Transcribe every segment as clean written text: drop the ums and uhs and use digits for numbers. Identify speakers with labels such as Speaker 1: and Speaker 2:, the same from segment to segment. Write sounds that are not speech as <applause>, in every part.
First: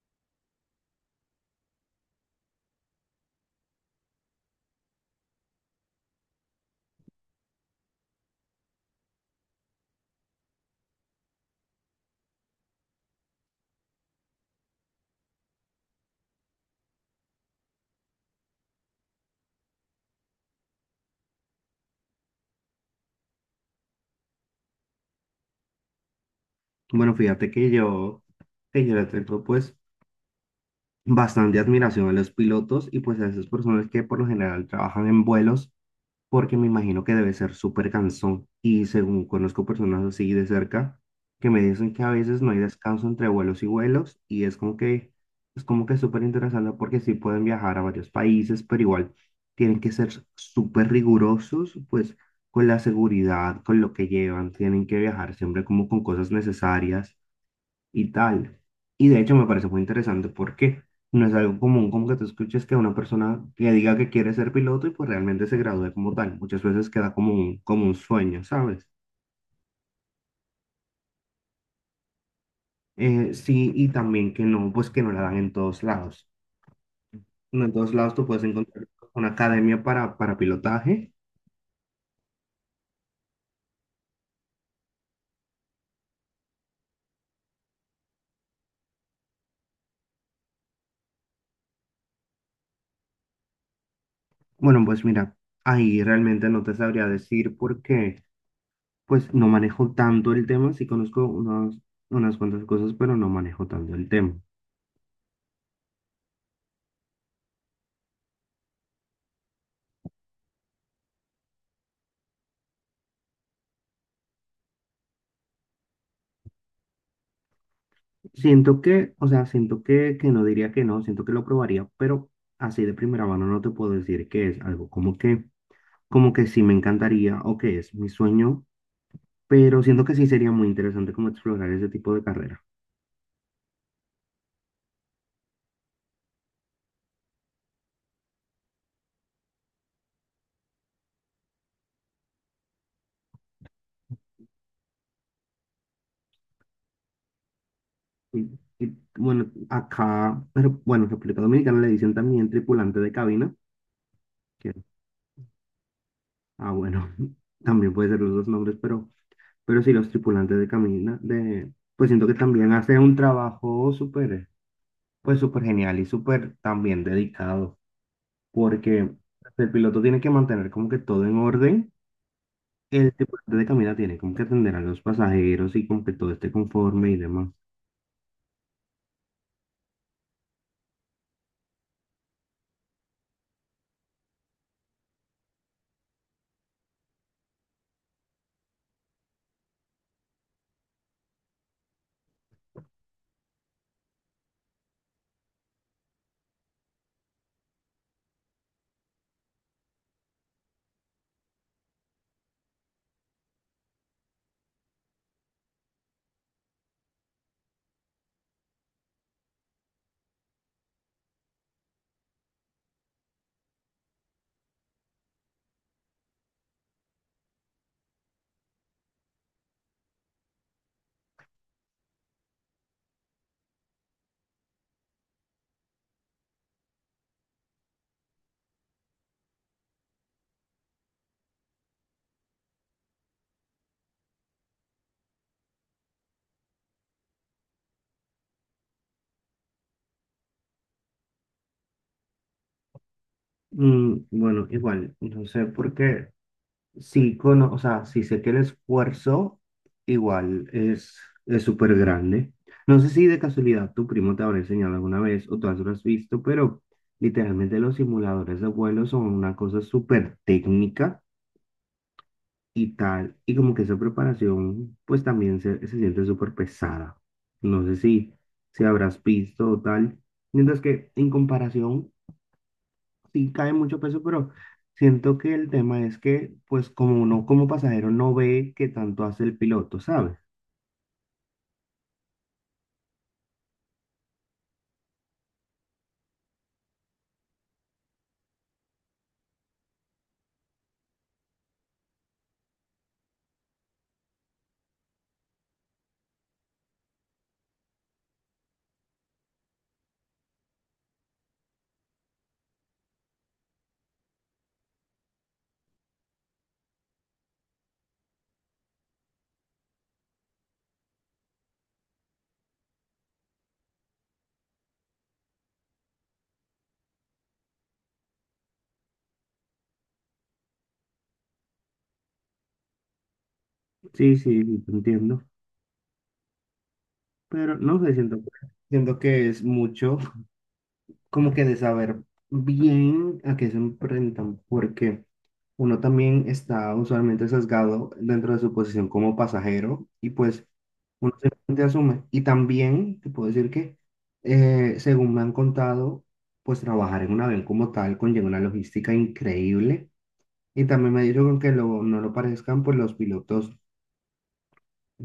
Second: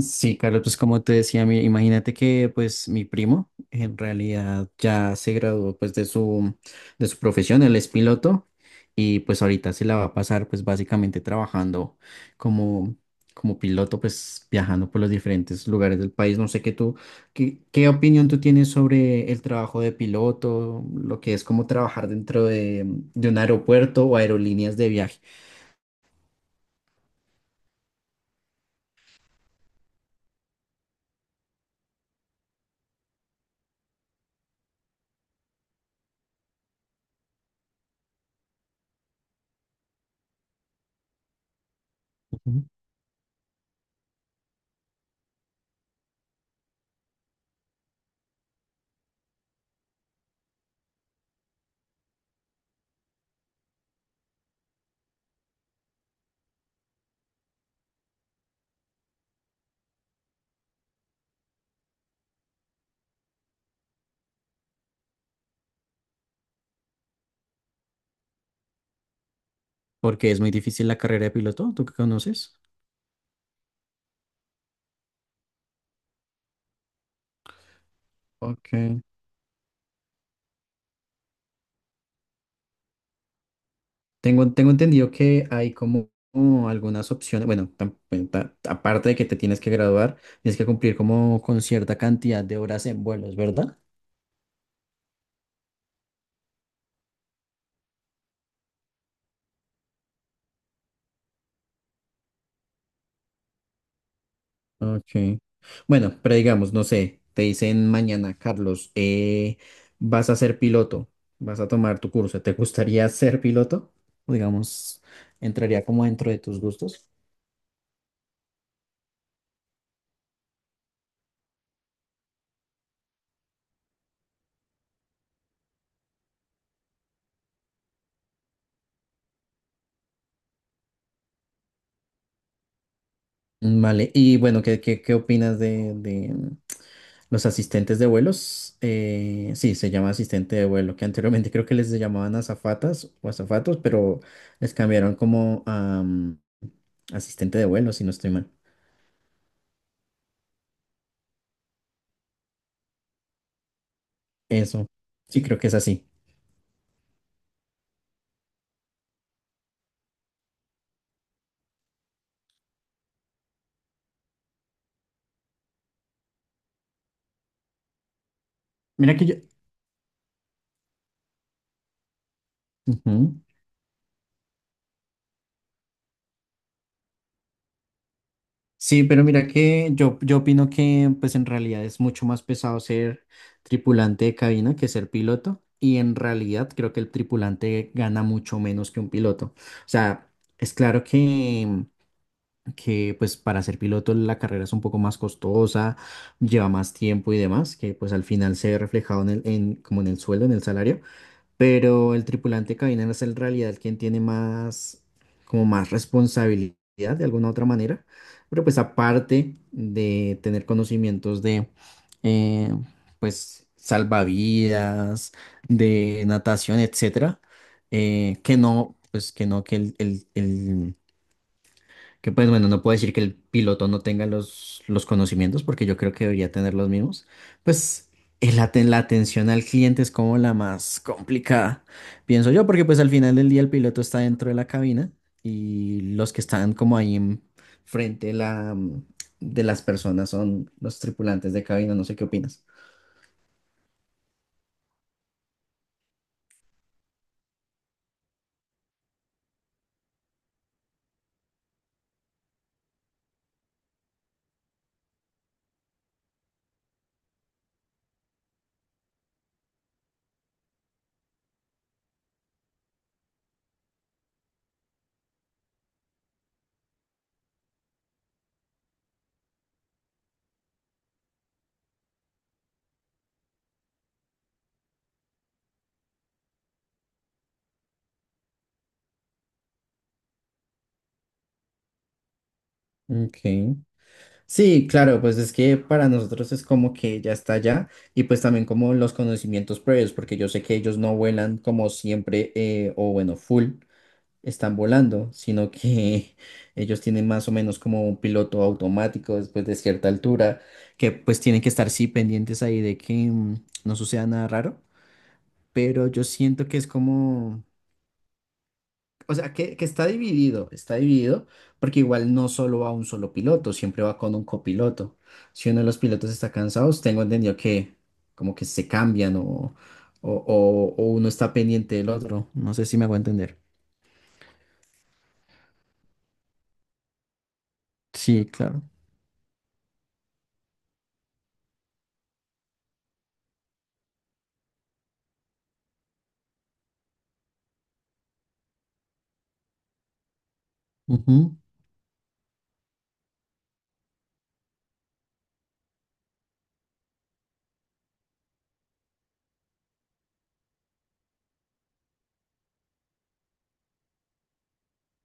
Speaker 1: Sí, Carlos, pues como te decía, imagínate que pues mi primo en realidad ya se graduó pues de su profesión, él es piloto y pues ahorita se la va a pasar pues básicamente trabajando como, como piloto pues viajando por los diferentes lugares del país. No sé qué opinión tú tienes sobre el trabajo de piloto, lo que es como trabajar dentro de un aeropuerto o aerolíneas de viaje.
Speaker 2: Bueno, fíjate que que yo le tengo pues bastante admiración a los pilotos y pues a esas personas que por lo general trabajan en vuelos porque me imagino que debe ser súper cansón y según conozco personas así de cerca que me dicen que a veces no hay
Speaker 1: Ujú.
Speaker 2: descanso entre vuelos y vuelos y es como que súper interesante porque sí pueden viajar a varios países pero igual tienen que ser súper rigurosos pues con la seguridad, con lo que llevan, tienen que viajar siempre como con cosas necesarias y tal. Y de hecho me parece muy interesante porque no es algo común como que tú escuches que una persona que diga que quiere ser piloto y pues realmente se gradúe como tal. Muchas veces queda como como un sueño, ¿sabes?
Speaker 1: Porque es muy difícil la carrera de piloto, ¿tú qué conoces?
Speaker 2: Sí, y también que no, pues que no la dan en todos lados. No, en todos lados tú puedes encontrar
Speaker 1: Ok.
Speaker 2: una academia para pilotaje.
Speaker 1: Tengo entendido que hay como algunas opciones, aparte de que te tienes que graduar, tienes que cumplir como con cierta cantidad de horas en vuelos, ¿verdad?
Speaker 2: Bueno, pues mira, ahí realmente no te sabría decir porque pues no manejo tanto el tema, sí conozco unas cuantas cosas, pero no manejo tanto el tema.
Speaker 1: Ok. Bueno, pero digamos, no sé, te dicen mañana, Carlos, vas a ser piloto, vas a tomar tu curso, ¿te gustaría <laughs> ser piloto? O digamos, entraría como dentro de tus gustos.
Speaker 2: Siento que, o sea, siento que no diría que no, siento que lo probaría, pero así de primera mano no te puedo decir que es algo como que sí me encantaría o que es mi sueño, pero siento que sí sería muy interesante como explorar ese tipo de carrera.
Speaker 1: Vale, y bueno, ¿qué opinas de los asistentes de vuelos? Eh, sí, se llama asistente de vuelo, que anteriormente creo que les llamaban azafatas o azafatos, pero les cambiaron como a asistente de vuelo, si no estoy
Speaker 2: Y,
Speaker 1: mal.
Speaker 2: y, bueno, acá, pero bueno, en República Dominicana le dicen también tripulante de cabina, que,
Speaker 1: Eso, sí, creo que es así.
Speaker 2: ah, bueno, <laughs> también puede ser los dos nombres, pero sí los tripulantes de cabina, de, pues siento que también hacen un trabajo súper, pues súper genial y súper también dedicado. Porque
Speaker 1: Mira que yo...
Speaker 2: el piloto tiene que mantener como que todo en orden. El
Speaker 1: Ujú.
Speaker 2: tripulante de cabina tiene como que atender a los pasajeros y como que todo esté conforme y demás.
Speaker 1: Sí, pero mira que yo opino que pues en realidad es mucho más pesado ser tripulante de cabina que ser piloto, y en realidad creo que el tripulante gana mucho menos que un piloto. O sea, es claro que pues para ser piloto la carrera es un poco más costosa, lleva más tiempo y demás, que pues al final se ve reflejado como en el sueldo, en el salario, pero el tripulante de cabina es en realidad quien tiene más, como más responsabilidad de alguna otra manera, pero pues aparte de tener conocimientos de, eh, pues, salvavidas, de natación, etcétera, que no, pues que no, que el- que pues bueno, no puedo decir que el piloto no tenga los conocimientos, porque yo creo que debería tener los mismos. Pues la atención al cliente es como la más complicada, pienso yo, porque pues al final del día el piloto está dentro de la cabina, y los que están como ahí en frente de las personas son los tripulantes de cabina. No sé qué opinas.
Speaker 2: Bueno, igual, no sé por qué, sí, o sea, sí sé que el esfuerzo igual es súper grande. No sé si de casualidad tu primo te habrá enseñado alguna vez o tú lo has visto, pero literalmente los simuladores de vuelo son una cosa súper técnica y tal. Y como que esa preparación, pues también se siente súper pesada. No sé si, si habrás visto o tal. Mientras que en comparación, sí cae mucho peso, pero siento que el tema es que, pues como uno como pasajero no ve que tanto hace el piloto, ¿sabes?
Speaker 1: Ok. Sí, claro, pues es que para nosotros es como que ya está allá, y pues también como los conocimientos previos, porque yo sé que ellos no vuelan como siempre, o bueno, full están volando, sino que <laughs> ellos tienen más o menos como un piloto automático después de cierta altura, que pues tienen que estar sí pendientes ahí de que no suceda nada raro, pero yo siento que es como... O sea, que está dividido, porque igual no solo va un solo piloto, siempre va con un copiloto. Si uno de los pilotos está cansado, pues tengo entendido que como que se cambian o uno está pendiente del otro. No sé si me hago entender.
Speaker 2: Sí, sí, sí, te entiendo. Pero no sé, siento,
Speaker 1: Sí, claro.
Speaker 2: siento que es mucho como que de saber bien a qué se enfrentan, porque uno también está usualmente sesgado dentro de su posición como pasajero y pues uno
Speaker 1: Ujú,
Speaker 2: simplemente asume. Y también te puedo decir que, según me han contado, pues trabajar en un avión como tal conlleva una logística increíble y también me han dicho que no lo parezcan, pues los pilotos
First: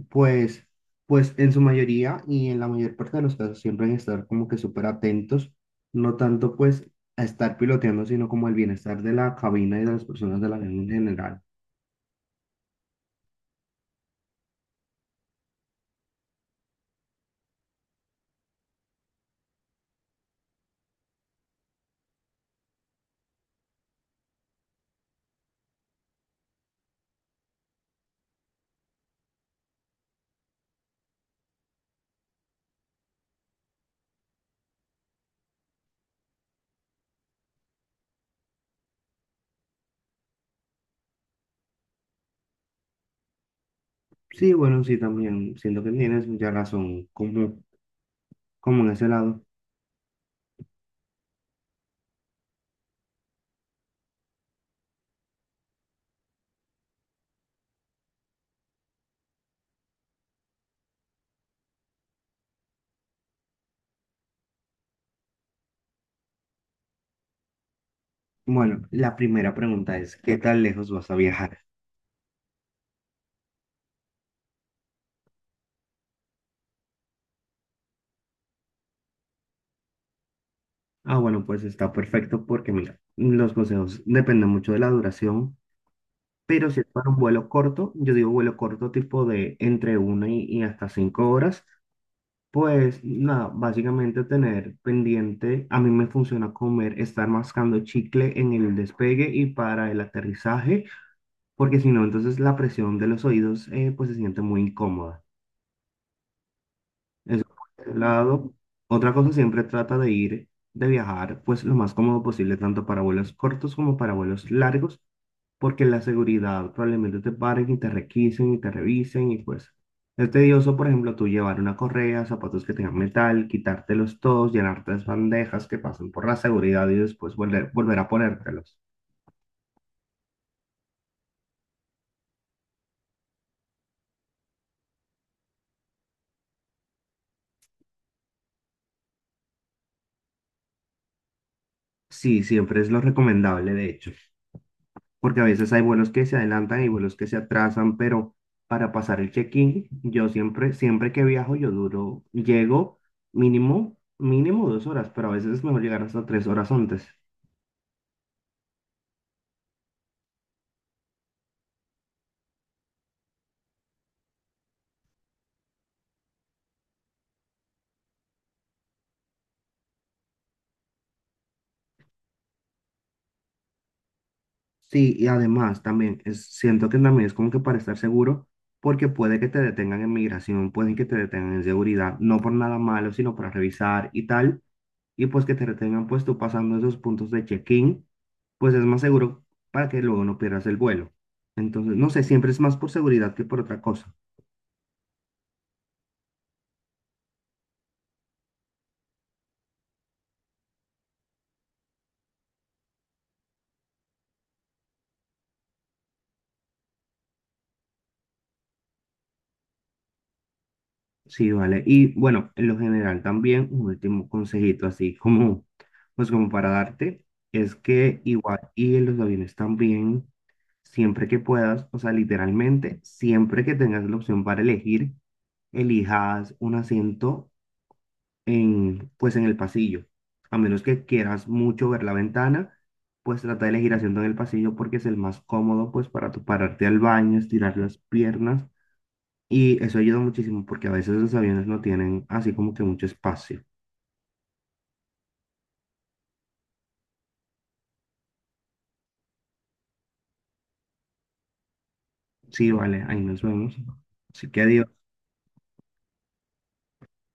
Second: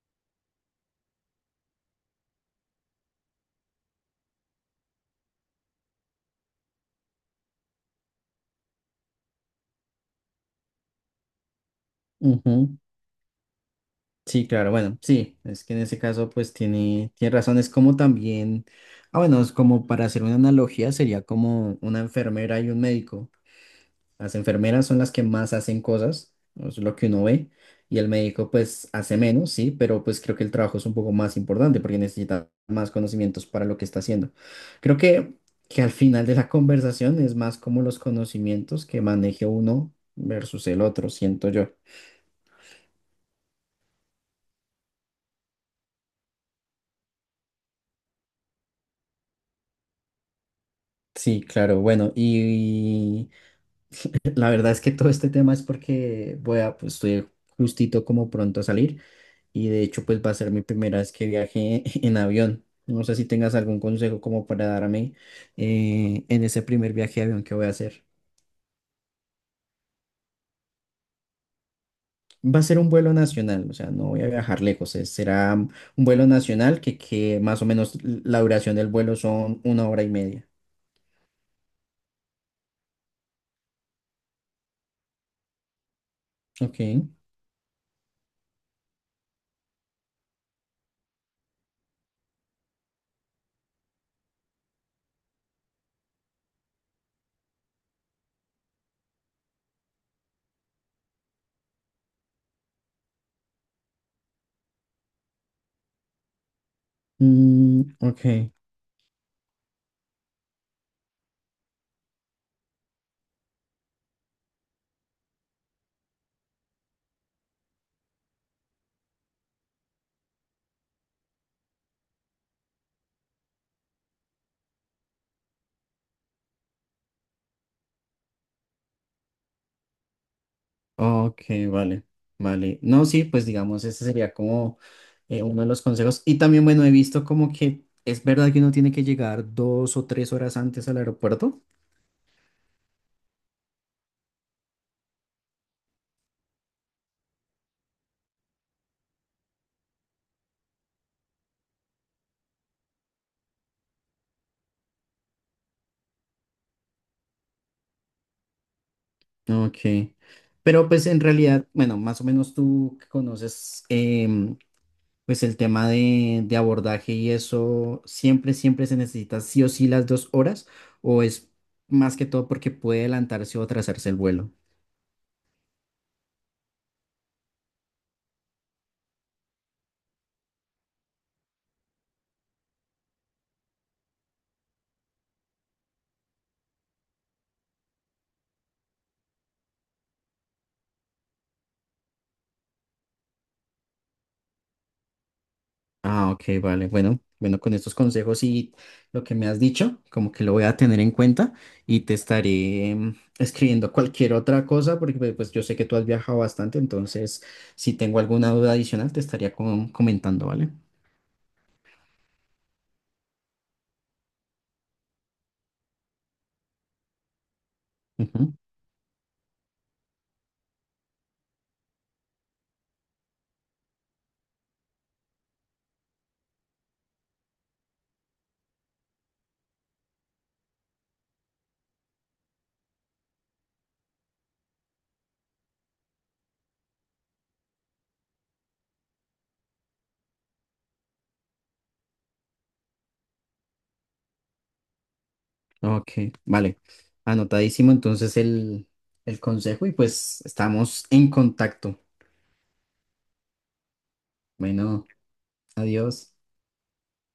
Speaker 2: pues, pues en su mayoría y en la mayor parte de los casos siempre hay que estar como que súper atentos, no tanto pues a estar piloteando, sino como el bienestar de la cabina y de las personas de la avión en general.
Speaker 1: ujú. Sí, claro, bueno, sí, es que en ese caso pues tiene, tiene razón, es como también, ah bueno, es como para hacer una analogía, sería como una enfermera y un médico. Las enfermeras son las que más hacen cosas, ¿no? Eso es lo que uno ve, y el médico pues hace menos, sí, pero pues creo que el trabajo es un poco más importante porque necesita más conocimientos para lo que está haciendo. Creo que al final de la <laughs> conversación es más como los conocimientos que maneje uno versus el otro, siento yo.
Speaker 2: Sí, bueno, sí, también siento que tienes mucha razón como en ese lado.
Speaker 1: Sí, claro, bueno, y la verdad es que todo este tema es porque voy a, pues estoy justito como pronto a salir, y de hecho pues va a ser mi primera vez que viaje <laughs> en avión. No sé si tengas algún consejo como para darme, en ese primer viaje de avión que voy a hacer.
Speaker 2: Bueno, la primera pregunta es, ¿qué tan lejos vas a viajar?
Speaker 1: Va a ser un vuelo nacional, o sea, no voy a viajar lejos, será un vuelo nacional que más o menos la duración del vuelo son 1 hora y media.
Speaker 2: Ah, bueno, pues está perfecto porque mira, los consejos dependen mucho de la duración, pero
Speaker 1: Ok.
Speaker 2: si es para un vuelo corto, yo digo vuelo corto tipo de entre una y hasta 5 horas. Pues nada, básicamente tener pendiente, a mí me funciona comer, estar mascando chicle en el despegue y para el aterrizaje, porque si no, entonces la presión de los oídos pues se siente muy incómoda. Eso
Speaker 1: Mm,
Speaker 2: por ese
Speaker 1: ok.
Speaker 2: lado. Otra cosa, siempre trata de ir, de viajar, pues lo más cómodo posible, tanto para vuelos cortos como para vuelos largos, porque la seguridad probablemente te paren y te requisen y te revisen y pues es tedioso, por ejemplo, tú llevar una correa, zapatos que tengan metal, quitártelos todos, llenar tres bandejas que pasen por la seguridad y después volver a ponértelos.
Speaker 1: Ok, vale, vale. No, sí, pues digamos, ese sería como, uno de los consejos. Y también, bueno, he visto como que es verdad que uno tiene que llegar 2 o 3 horas antes al aeropuerto.
Speaker 2: Sí, siempre es lo recomendable, de hecho. Porque a veces hay vuelos que se adelantan y vuelos que se atrasan, pero para pasar el check-in, yo siempre, siempre que viajo, yo duro, llego mínimo, mínimo 2 horas, pero a veces es mejor llegar hasta 3 horas antes.
Speaker 1: Ok. Pero pues en realidad, bueno, más o menos tú que conoces, em, pues el tema de abordaje y eso, siempre, siempre se necesita sí o sí las 2 horas, o es más que todo porque puede adelantarse o atrasarse el vuelo.
Speaker 2: Sí, y además también es, siento que también es como que para estar seguro, porque puede que te detengan en migración, pueden que te detengan en seguridad, no por nada malo, sino para revisar y tal. Y pues que te retengan pues tú pasando esos puntos de check-in, pues es más seguro para que luego no pierdas el vuelo. Entonces, no sé, siempre es más por seguridad que por otra cosa.
Speaker 1: Ah, ok, vale. Bueno, bueno, con estos consejos y lo que me has dicho, como que lo voy a tener en cuenta y te estaré, em, escribiendo cualquier otra cosa, porque yo sé que tú has viajado bastante, entonces si tengo alguna duda adicional te estaría comentando, ¿vale?
Speaker 2: Sí, vale. Y bueno, en lo general también un último consejito así como, pues como para darte, es que
Speaker 1: Ujú.
Speaker 2: igual y en los aviones también, siempre que puedas, o sea, literalmente, siempre que tengas la opción para elegir, elijas un asiento en, pues en el pasillo. A menos que quieras mucho ver la ventana, pues trata de elegir asiento en el pasillo porque es el más cómodo, pues para tu pararte al baño, estirar las piernas. Y eso ayuda muchísimo porque a veces los aviones no tienen así como que mucho espacio.
Speaker 1: Ok, vale. Anotadísimo entonces el consejo, y pues estamos en contacto.
Speaker 2: Sí, vale, ahí nos vemos. Así que adiós.
Speaker 1: Bueno, adiós.